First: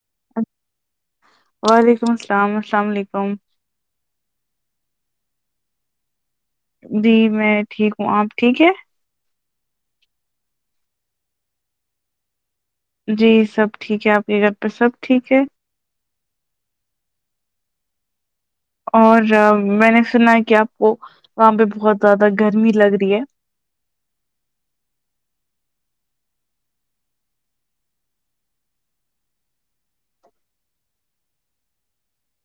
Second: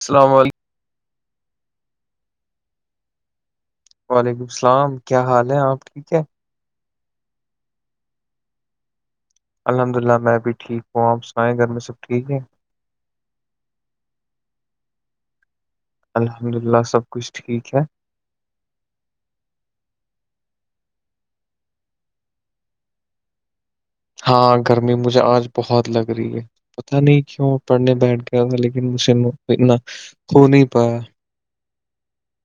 السلام علیکم وعلیکم السلام السلام علیکم وعلیکم السلام کیا حال ہے آپ ٹھیک ہے جی میں ٹھیک ہوں آپ ٹھیک ہے الحمد للہ میں بھیھی ٹھیک ہوں آپ سنائیں گھر میں سب ٹھیک ہے جی سب ٹھیک ہے آپ کے گھر پہ سب ٹھیک ہے الحمد للہ سب کچھ ٹھیک ہے اور میں نے سنا ہے کہ آپ کو وہاں پہ بہت زیادہ گرمی لگ رہی ہے ہاں گرمی مجھے آج بہت لگ رہی ہے پتا نہیں کیوں پڑھنے بیٹھ گیا تھا لیکن مجھ سے اتنا کو نہیں پایا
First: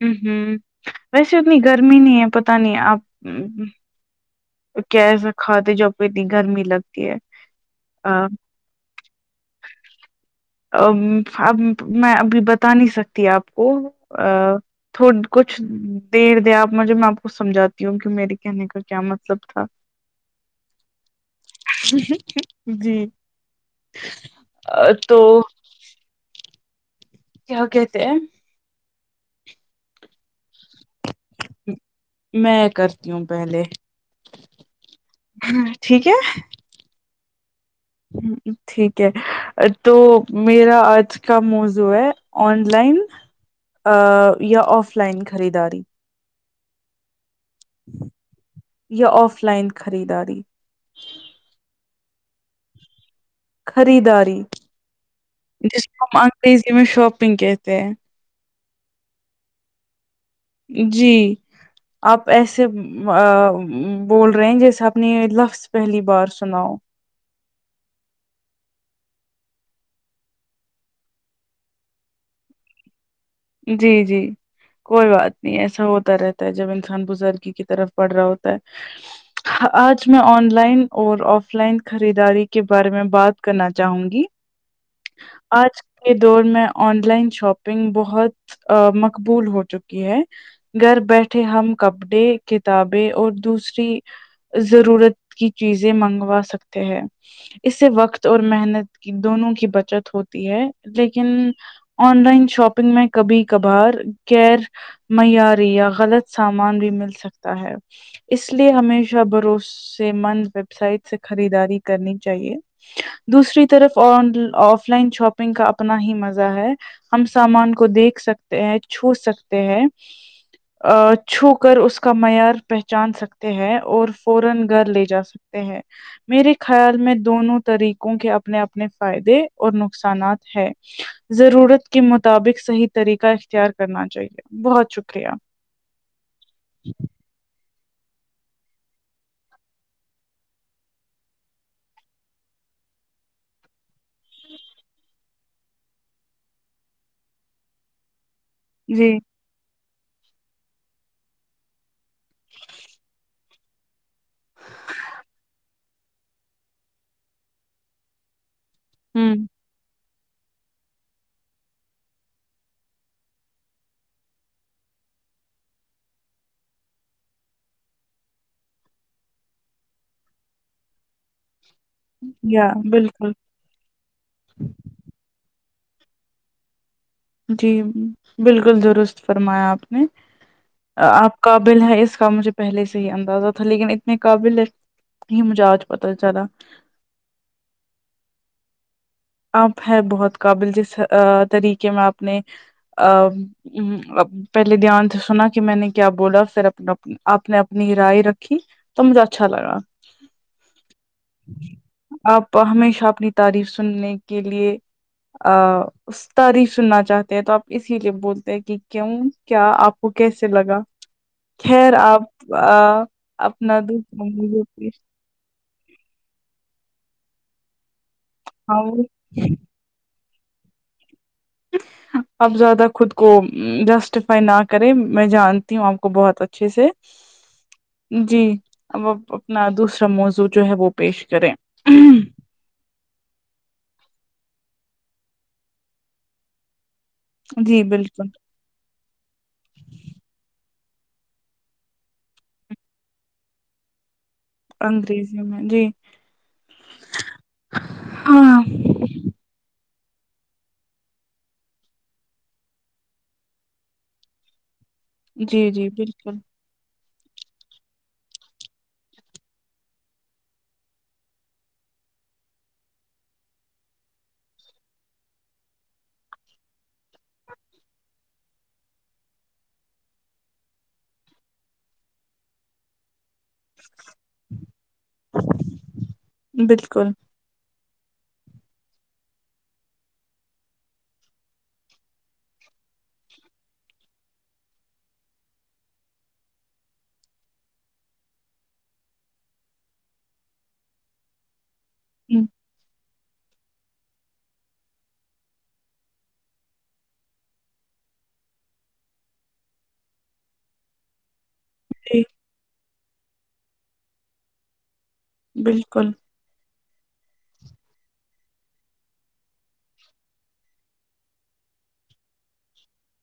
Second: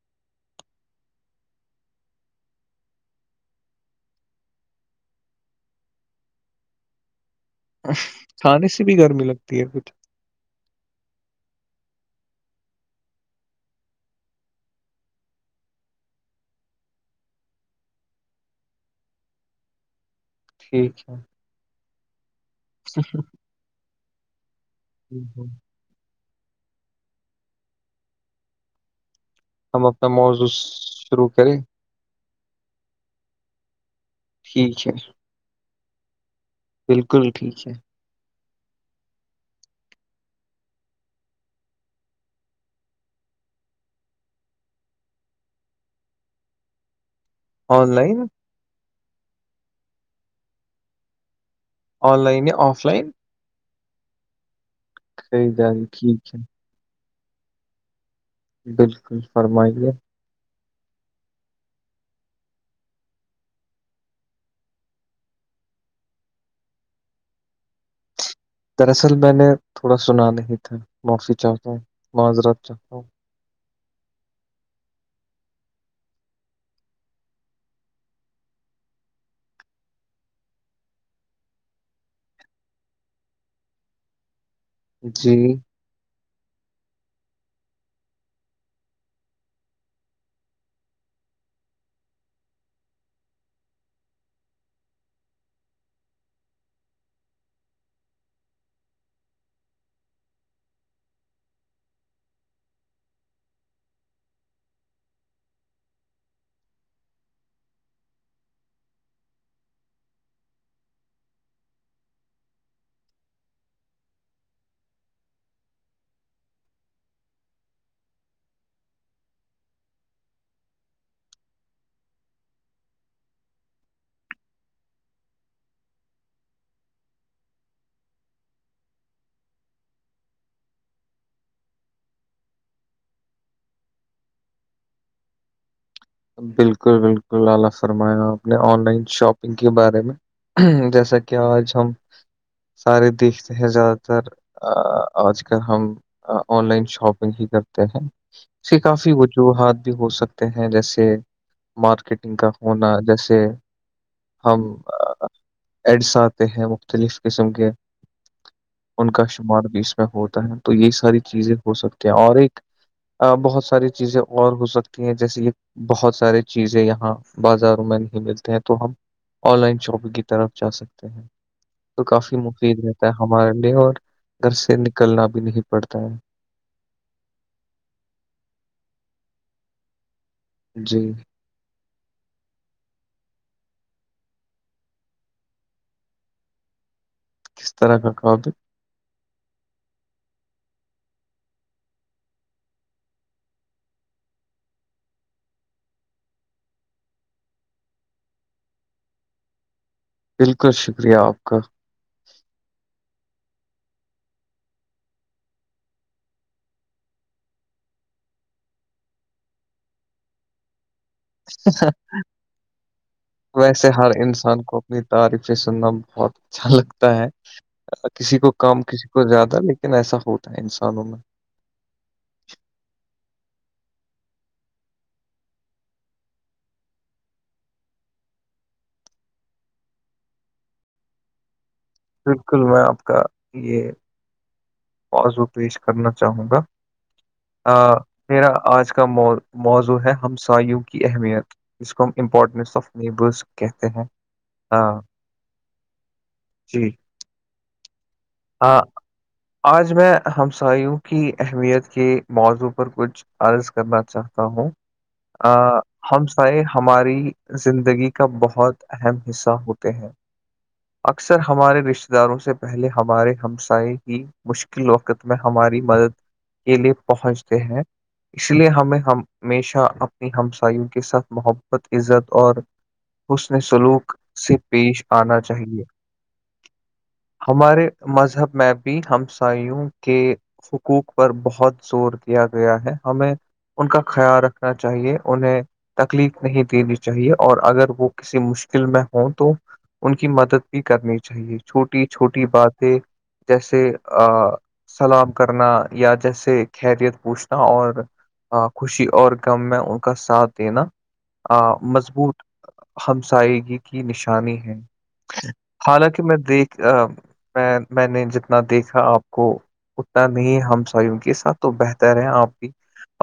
ہ ہ ویسے اتنی گرمی نہیں ہے پت نہیں آپ کیسا کھاتے ہیں ج پہ اتنی گرمی لگتی ہے آ، کھانے سے بھی گرمی لگتی ہے کچھ ا اب میں ابھی بتا نہیں سکتی آپ کو تھ کچھ دیر د آپ مجھے میں آپ کو سمجاتی ہوں کہ میرے کہنے کا کیا متل سب تھا ٹھیک ہے جی تو ہم کیا کہتے ہیں ہم اپنا موضوع شروع کریں میں کرتی ہوں پہلے ٹھیک ہے ٹھیک ہے بالکل ٹھیک ہے ہ ٹھیک ہے تو میرا آج کا منز جو ہے آن لائن یا آف لائن خریداری آن لائن یا آف لائن خریداری آن لائن آف لائن خریداری خریداری جس کو ہم ٹھیک ہے انگریزی میں شاپنگ کہتے ہیں بالکل فرمائیے جی آپ ایسے بول رہے جیسے اپنے لفظ پہلی بار سناؤ دراصل میں نے تھوڑا سنا نہیں تھا معافی چاہتا ہوں معذرات چاہتا ہوں جی جی کوئی بات نہیں ایسا ہوتا رہتا ہے جب انسان بزرگی کی طرف پڑ رہا ہوتا ہے آج میں آن لائن اور آف لائن خریداری کے بارے میں بات کرنا چاہوں گی جی آج کے دور میں آن لائن شاپنگ بہت ا مقبول ہو چکی ہے گھر بیٹھے ہم کپڑے کتابیں اور دوسری ضرورت کی چیزیں منگوا سکتے ہیں اس سے وقت اور محنت کی دونوں کی بچت ہوتی ہے لیکن آن لائن شاپنگ میں کبھی کبھار غیر معیاری یا غلط سامان بھی مل سکتا ہے اس لیے ہمیشہ بھروسے مند ویب سائٹ سے خریداری کرنی چاہیے دوسری طرف آ آف لائن شاپنگ کا اپنا ہی مزہ ہے ہم سامان کو دیکھ سکتے ہیں چھو سکتے ہیں ا چھو کر اس کا معیار پہچان سکتے ہیں اور فورا گھر لے جا سک لتے ہیں میرے خیال میں دونوں طریقوں کے اپنے اپنے فائدے اور نقصانات ہیں ضرورت کے مطابق صحیح طریقہ اختیار کرنا چاہیے بہت شکریہ بالکل بالکل اعلی فرمایا آپ نے آن لائن شاپنگ کے بارے میں جیسا کہ آج ہم سارے دیکھتے ہیں زیادہ تر آج کل ہم آن لائن شاپنگ ہی کرتے ہیں سے کافی جی وجوہات بھی ہو سکتے ہیں جیسے مارکیٹنگ کا ہونا جیسے ہم ایڈس آتے ہیں مختلف قسم کے ان کا ہوں شمار بھی اس میں ہوتا ہے تو یہی ساری چیزیں ہو سکتی ہیں اور ایک بہت ساری چیزیں اور ہو سکتی ہیں جیسے یہ بہت سارے چیزیں یہاں بازاروں میں نہیں ملتے ہیں تو ہم آن لائن شاپنگ کی طرف ج سکتے ہیں [inaudible] تو کافی یا مفید رہتا ہے بالکل ہمارے لیے اور گھر سے نکلنا بھی نہیں پڑتا ہے جی بالکل درست فرمایا آپ نے جی آپ قابل ہے اس کا مجھے پہلے سے ہی اندازہ تھا لیکن اتنے قابل ہے ہی مزاج پتا چا کس طرح کا قابل آپ ہیں بہت قابل جس طریقے میں آپ نے پہلے دھیان سے سنا کہ میں نے کیا بولا پھر اپنا اپپ نے اپنی رائے رکھی تو مجھے اچھا لگا بالکل شکریہ آپ کا آپ ہمیشہ اپنی تعریف سننے کے لیے آ اسر ہی سننا چاہتے ہیں تو آپ اسی لیے بولتے ہیں کہ کیوں کیا آپ کو کیسے لگا خیر آپ اپنا دھ مگے پ تعریف سے سننا بہت اچھا لگتا ہے کسی کو کم کسی کو زیادہ ل ن ایسا ہوتا ہے انسانوں میں ہاں [unintelligible] آپ زیادہ خود کو جسٹیفائی نہ کریں میں جانتی ہوں آپ کو بہت اچھے سے جی [inaudible] جی اب اب اپنا دوسرا موضوع جو ہے وہ پیش کریں بالکل میں آپ کا یہ [unintelligible] مضو پیش کرنا چاہوں گا جی بالکل میرا آج کاو موضوع ہے ہمسایوں کی اہمیت ج کو ہم امپورٹنس آف نیبرس کہتے ہیں [unintelligible] ہاں انگریزی میں جی ہاں ہاں آج میں ہمسایوں کی اہمیت کے موضوع پر کچھ عارض کرنا چاہتا ہوں ا جی جی ہم بالکل ساہ ہماری زندگی کا بہت اہم حصہ ہوتے ہیں اکثر ہمارے رشتتے داروں سے پہلے ہمارے ہمسائے ہی مشکل وقت میں ہماری مدد کے لیے پہنچتے ہیں اس لیے ہمیں ہمیشہ اپنی ہمساوں کے ساتھ محبت عزت اور اس نے سلوک سے پیش آنا چاہیے بالکل ہمارے مذہب میں بھی ہمساوں کے حقوق پر بہت زور کیا گیا ہے ہمیں ان کا خیال رکھنا چاہیے انہیں تکلیف نہیں دینی چاہیے اور اگر وہ کسی مشکل میں ہوں تو ان کی مدد بھی کرنی چاہیے چھوٹی چھوٹی بات جیسے سلام کرنا یا جیسے خیریت پوچھنا اور خوشی اور کم میں ان کا ساتھ دینا آ جی مضبوط ہمساگی کی نشانی ہے بالکل حالانکہ میں دیکھ میں میں نے جتنا دیکھا آپ کو اتنا نہیں ہمس کے ساتھ تو بہتر ہے آپ بھی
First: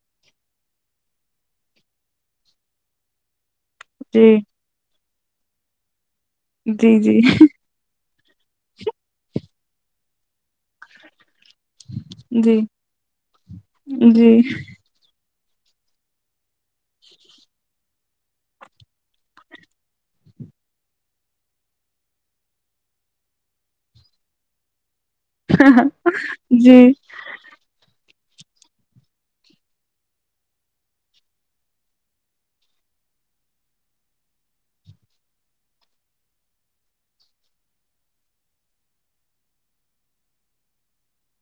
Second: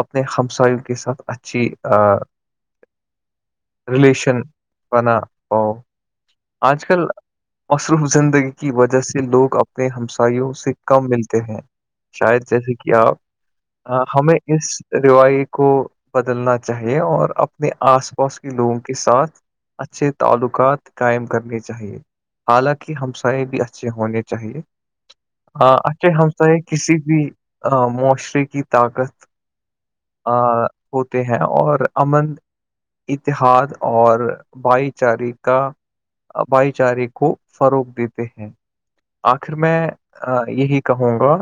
اپنے ہمساوں کے ساتھ اچھی ا [inaudible] [inaudible] جی ریلیشن بنا پاؤ آج جی کل جی مصروف زندگی کی وجہ سے لوگ اپنے ہمسایوں سے کم ملتے ہیں شاید جی جیسے کہ آپ ہمیں جی اس روای کو بدلنا چاہیے اور اپنے آس پاس کے لوگوں کے ساتھ اچھے تعلقات قائم کرنی چاہیے حالانکہ ہمسائے بھی اچھے ہونے چاہیے ہ اچھے ہمسائے جی کسی بھی معاشرے کی طاقت ا ہوتے ہیں اور امن اتحاد اور بھائی چارے کا بھائی چارے کو فروغ دیتے ہیں آخر میں یہی کہوں گا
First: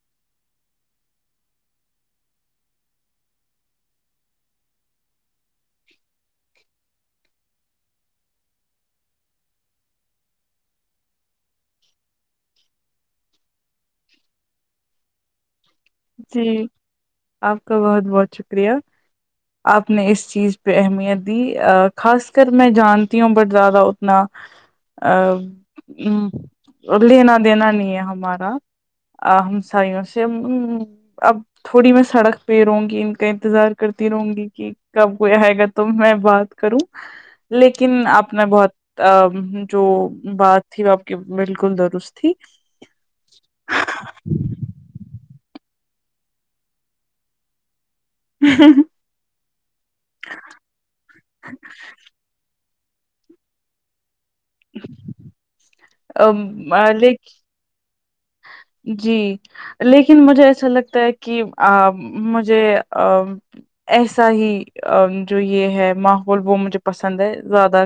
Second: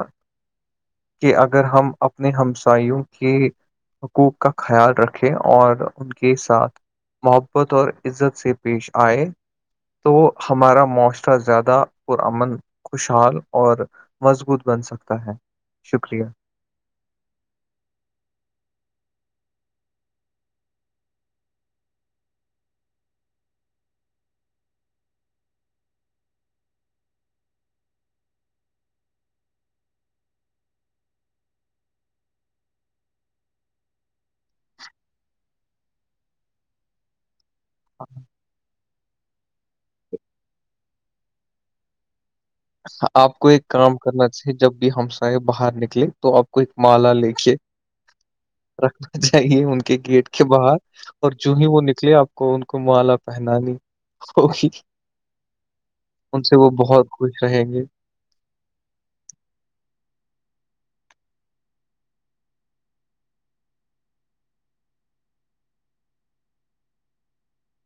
کہ اگر ہم اپنے ہمساوں کے حقوق کا خیال رکھے اور ان کے ساتھ محبت اور عزت سے پیش آئے تو ہمارا معاشرہ زیادہ پرامن خوشحال اور مضبوط بن سکتا ہے شکریہ ج آپ کا بہت بہت شکریہ آپ نے اس چیز پہ اہمیت دی خاص کر میں جانتی ہوں بٹ زیادہ اتنا ا لینا دینا نہیں ہے ہمارا ا ہم سائ ن سے اب تھوڑی میں سڑک پہ رہوں گی ان کا انتظار کرتی رہوں گی کہ کب کوئی آئے گا تو میں بات کروں لیکن آپ نے بہت ا جو بات تھی وہ آپ کی بالکل درست تھی آپ کو ایک کام کرنا چاہیے جب بھی ہم ساہ باہر نکلے تو آپ کو ایک مالا لے کے ہ چاہے ان کے گیٹ کے باہر اور جووں ہی وہ نکلے آپ کو ان کو مالا پہنانی ان سے وہ بہت لیکن خوش رہیں گے جی لیکن مجھے ایسا لگتا ہے کہ مجھے ا ایسا ہی جو یہ ہے ماحول وہ مجھے پسند ہے زیادہ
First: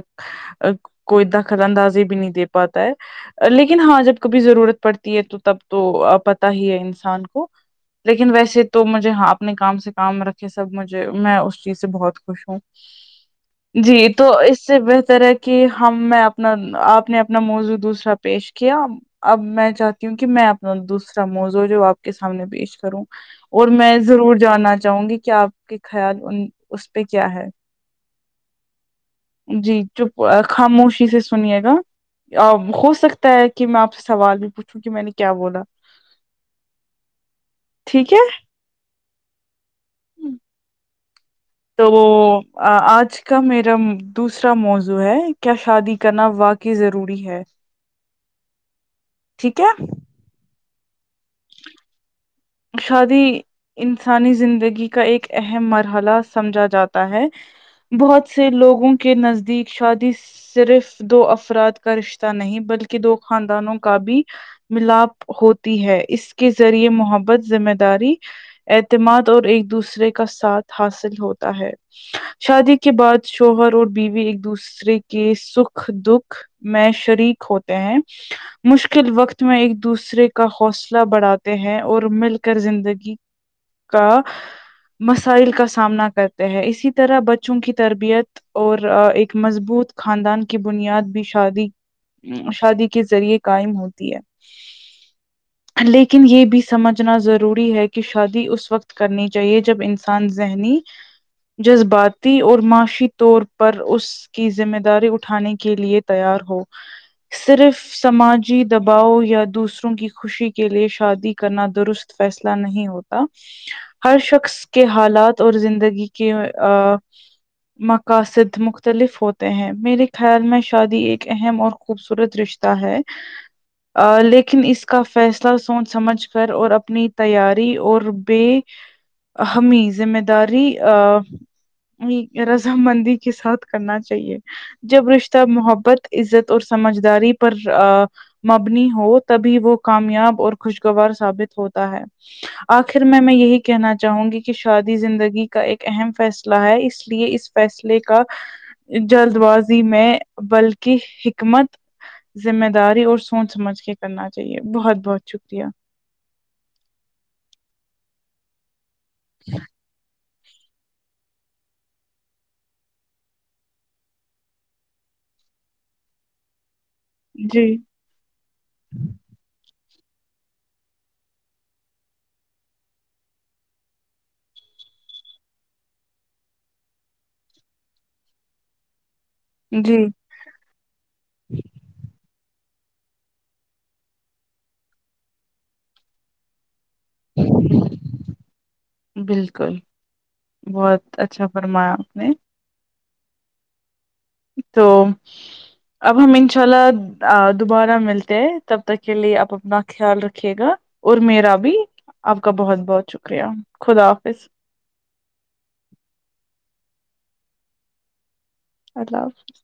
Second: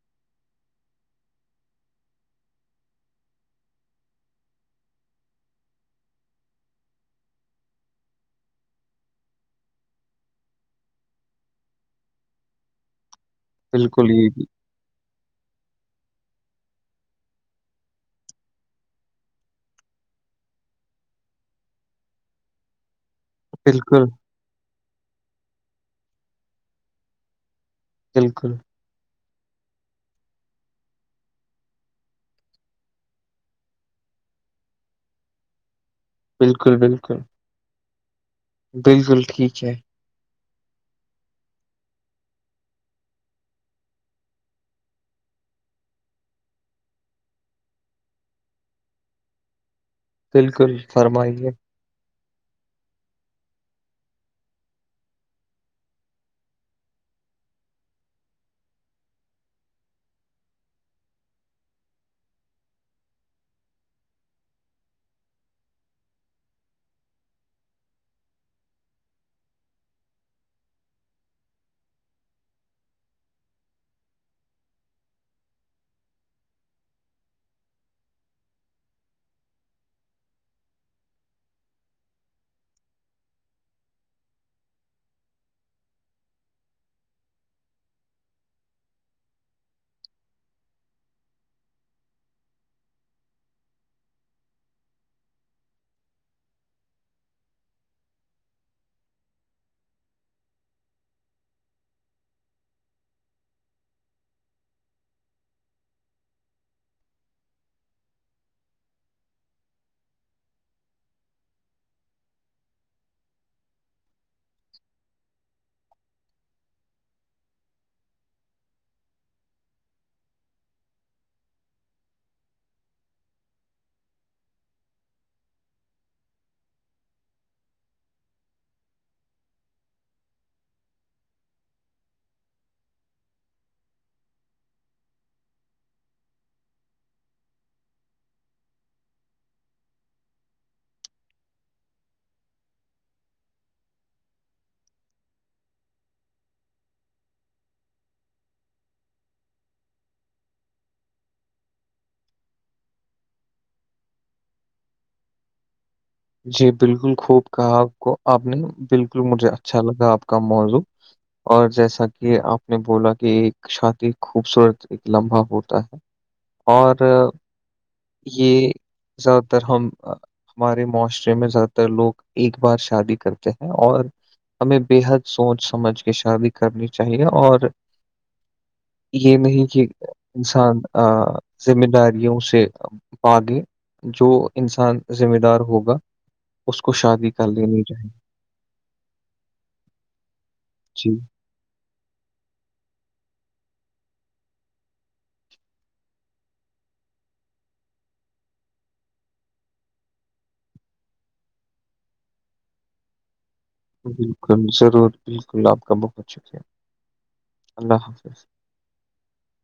کوئی ا دخطر اندازی بھی نہیں دے پاتا ہے لیکن ہاں جب کبھی ضرورت پڑتی تو تب تو پتا ہی ہے انسان کو لیکن ویسے تو مجھے ہاں اپنے کام سے کام رکھے سب مجھے میں اس چیز سے بہت خوش ہوں جی بالکل یہ تو بھی اس س سے بہتر ہے کہ ہم میں اپنا آپ نے اپنا موضوع دوسرا پیش کیا اب میں چاہ کیونکہ میں اپنا دوسرا موزو جو آپ کے سامنے پیش کروں اور میں بالکل ضرور جاننا چاہوں گی کہ آپ کے خیال ان اس پہ کیا ہے بالکل جی چپ خاموشی سے سنیے گا ہو سکتا ہے کہ میں آپ سے سوال بھی پوچھوں کہ میں نے کیا بولا بالکل بالکل ٹھیک ہے بالکل ٹھیک ہے تو آج کا میرا دوسرا موضوع ہے کیا شادی کرنا وقع کہ ضروری ہے ٹھیک ہے بالکل فرمائیے شادی انسانی زندگی کا ایک اہم مرحلہ سمجھا جاتا ہے بہت سے لوگوں کے نزدیک شادی صرف دو افراد کا رشتہ نہیں بلکہ دو خاندانوں کا بھی ملاپ ہوتی ہے اس کے ذریعے محبت ذمہ داری اعتماد اور ایک دوسرے کا ساتھ حاصل ہوتا ہے شادی کے بعد شوہر اور بیوی ایک دوسرے کے سکھ دکھ میں شریک ہوتے ہیں مشکل وقت میں ایک دوسرے کا حوصلہ بڑھاتے ہیں اور مل زندگی کا مسائل کا سامنا کرتے ہیں اسی طرح بچوں کی تربیت اور ایک مضبوط خاندان کی بنیاد بھی شادی شادی کے ذریعے قائم ہوتی ہے لیکن یہ بھی سمجھ نا ضروری ہے کہ شادی اس وقت کرنی چاہیے جب انسان ذہنی جذباتی اور معاشی طور پر اس کی ذمہ داری اٹھانے کے لیے تیار ہو صرف سماجی دباؤ یا دوسروں کی خوشی کے لیے شادی کرنا درست فیصلہ نہیں ہوتا ہر شخص کے حالات اور زندگی کے مقاصد مختلف ہوتے ہیں میرے خیال میں شادی ایک اہم اور خوبصورت رشتے ہے لیکن اس کا فیصلہ سوچ سمجھ کر اور اپنی تیاری اور بے ہممی ذمہ داری رض مندی کے ساتھ کرنا چاہیے جب رشتہ محبت عزت اور سمجھداری پر مبنی ہو تبھی وہ کامیاب اور خوشگوار ثابت ہوتا ہے آخر میں میں یہی کہنا چاہوں گی کہ شادی زندگی کا ایک اہم فیصلہ ہے اس لیے اس فیصلے کا جلد بازی میں بلکہ حکمت ذمہ داری اور سوچ سمجھ کے کرنا چاہیے بہت بہت شکریہ جی بالکل خوب کہا آپ کو آپ نے بالکل مجھے اچھا لگا آپ کا موضوع اور جیسا کہ آپ نے بولا کہ ایک شادی خوبصورت ایک لمحا ہوتا ہے [unintelligible] اور جی یہ زیادہ تر ہم ہمارے مو میں زیادہ تر لوگ ایک بار شادی کرتے ہیں اور ہمیں بے حد سوچ سمجھ کے شادی کرنی چاہیے اور یہ نہیں جی انسان ذمہ داریوں سے پاگے جو انسان ذمہ دار ہوگا اس کو شادی کر لینی چاہیے بالکل جی بہت اچھا فرمایا آپ نے تو اب ہم انشاء اللہ دوبارہ ملتے ہیں تب تک کے لیے آپ اپنا خیال رکھیے گا اور میرا بھی آپ کا بہت بہت شکریہ خدا حافظ بالکل ضرور بالکل آپ کا بہت شکریہ اللہ حافظ اللہ حفظ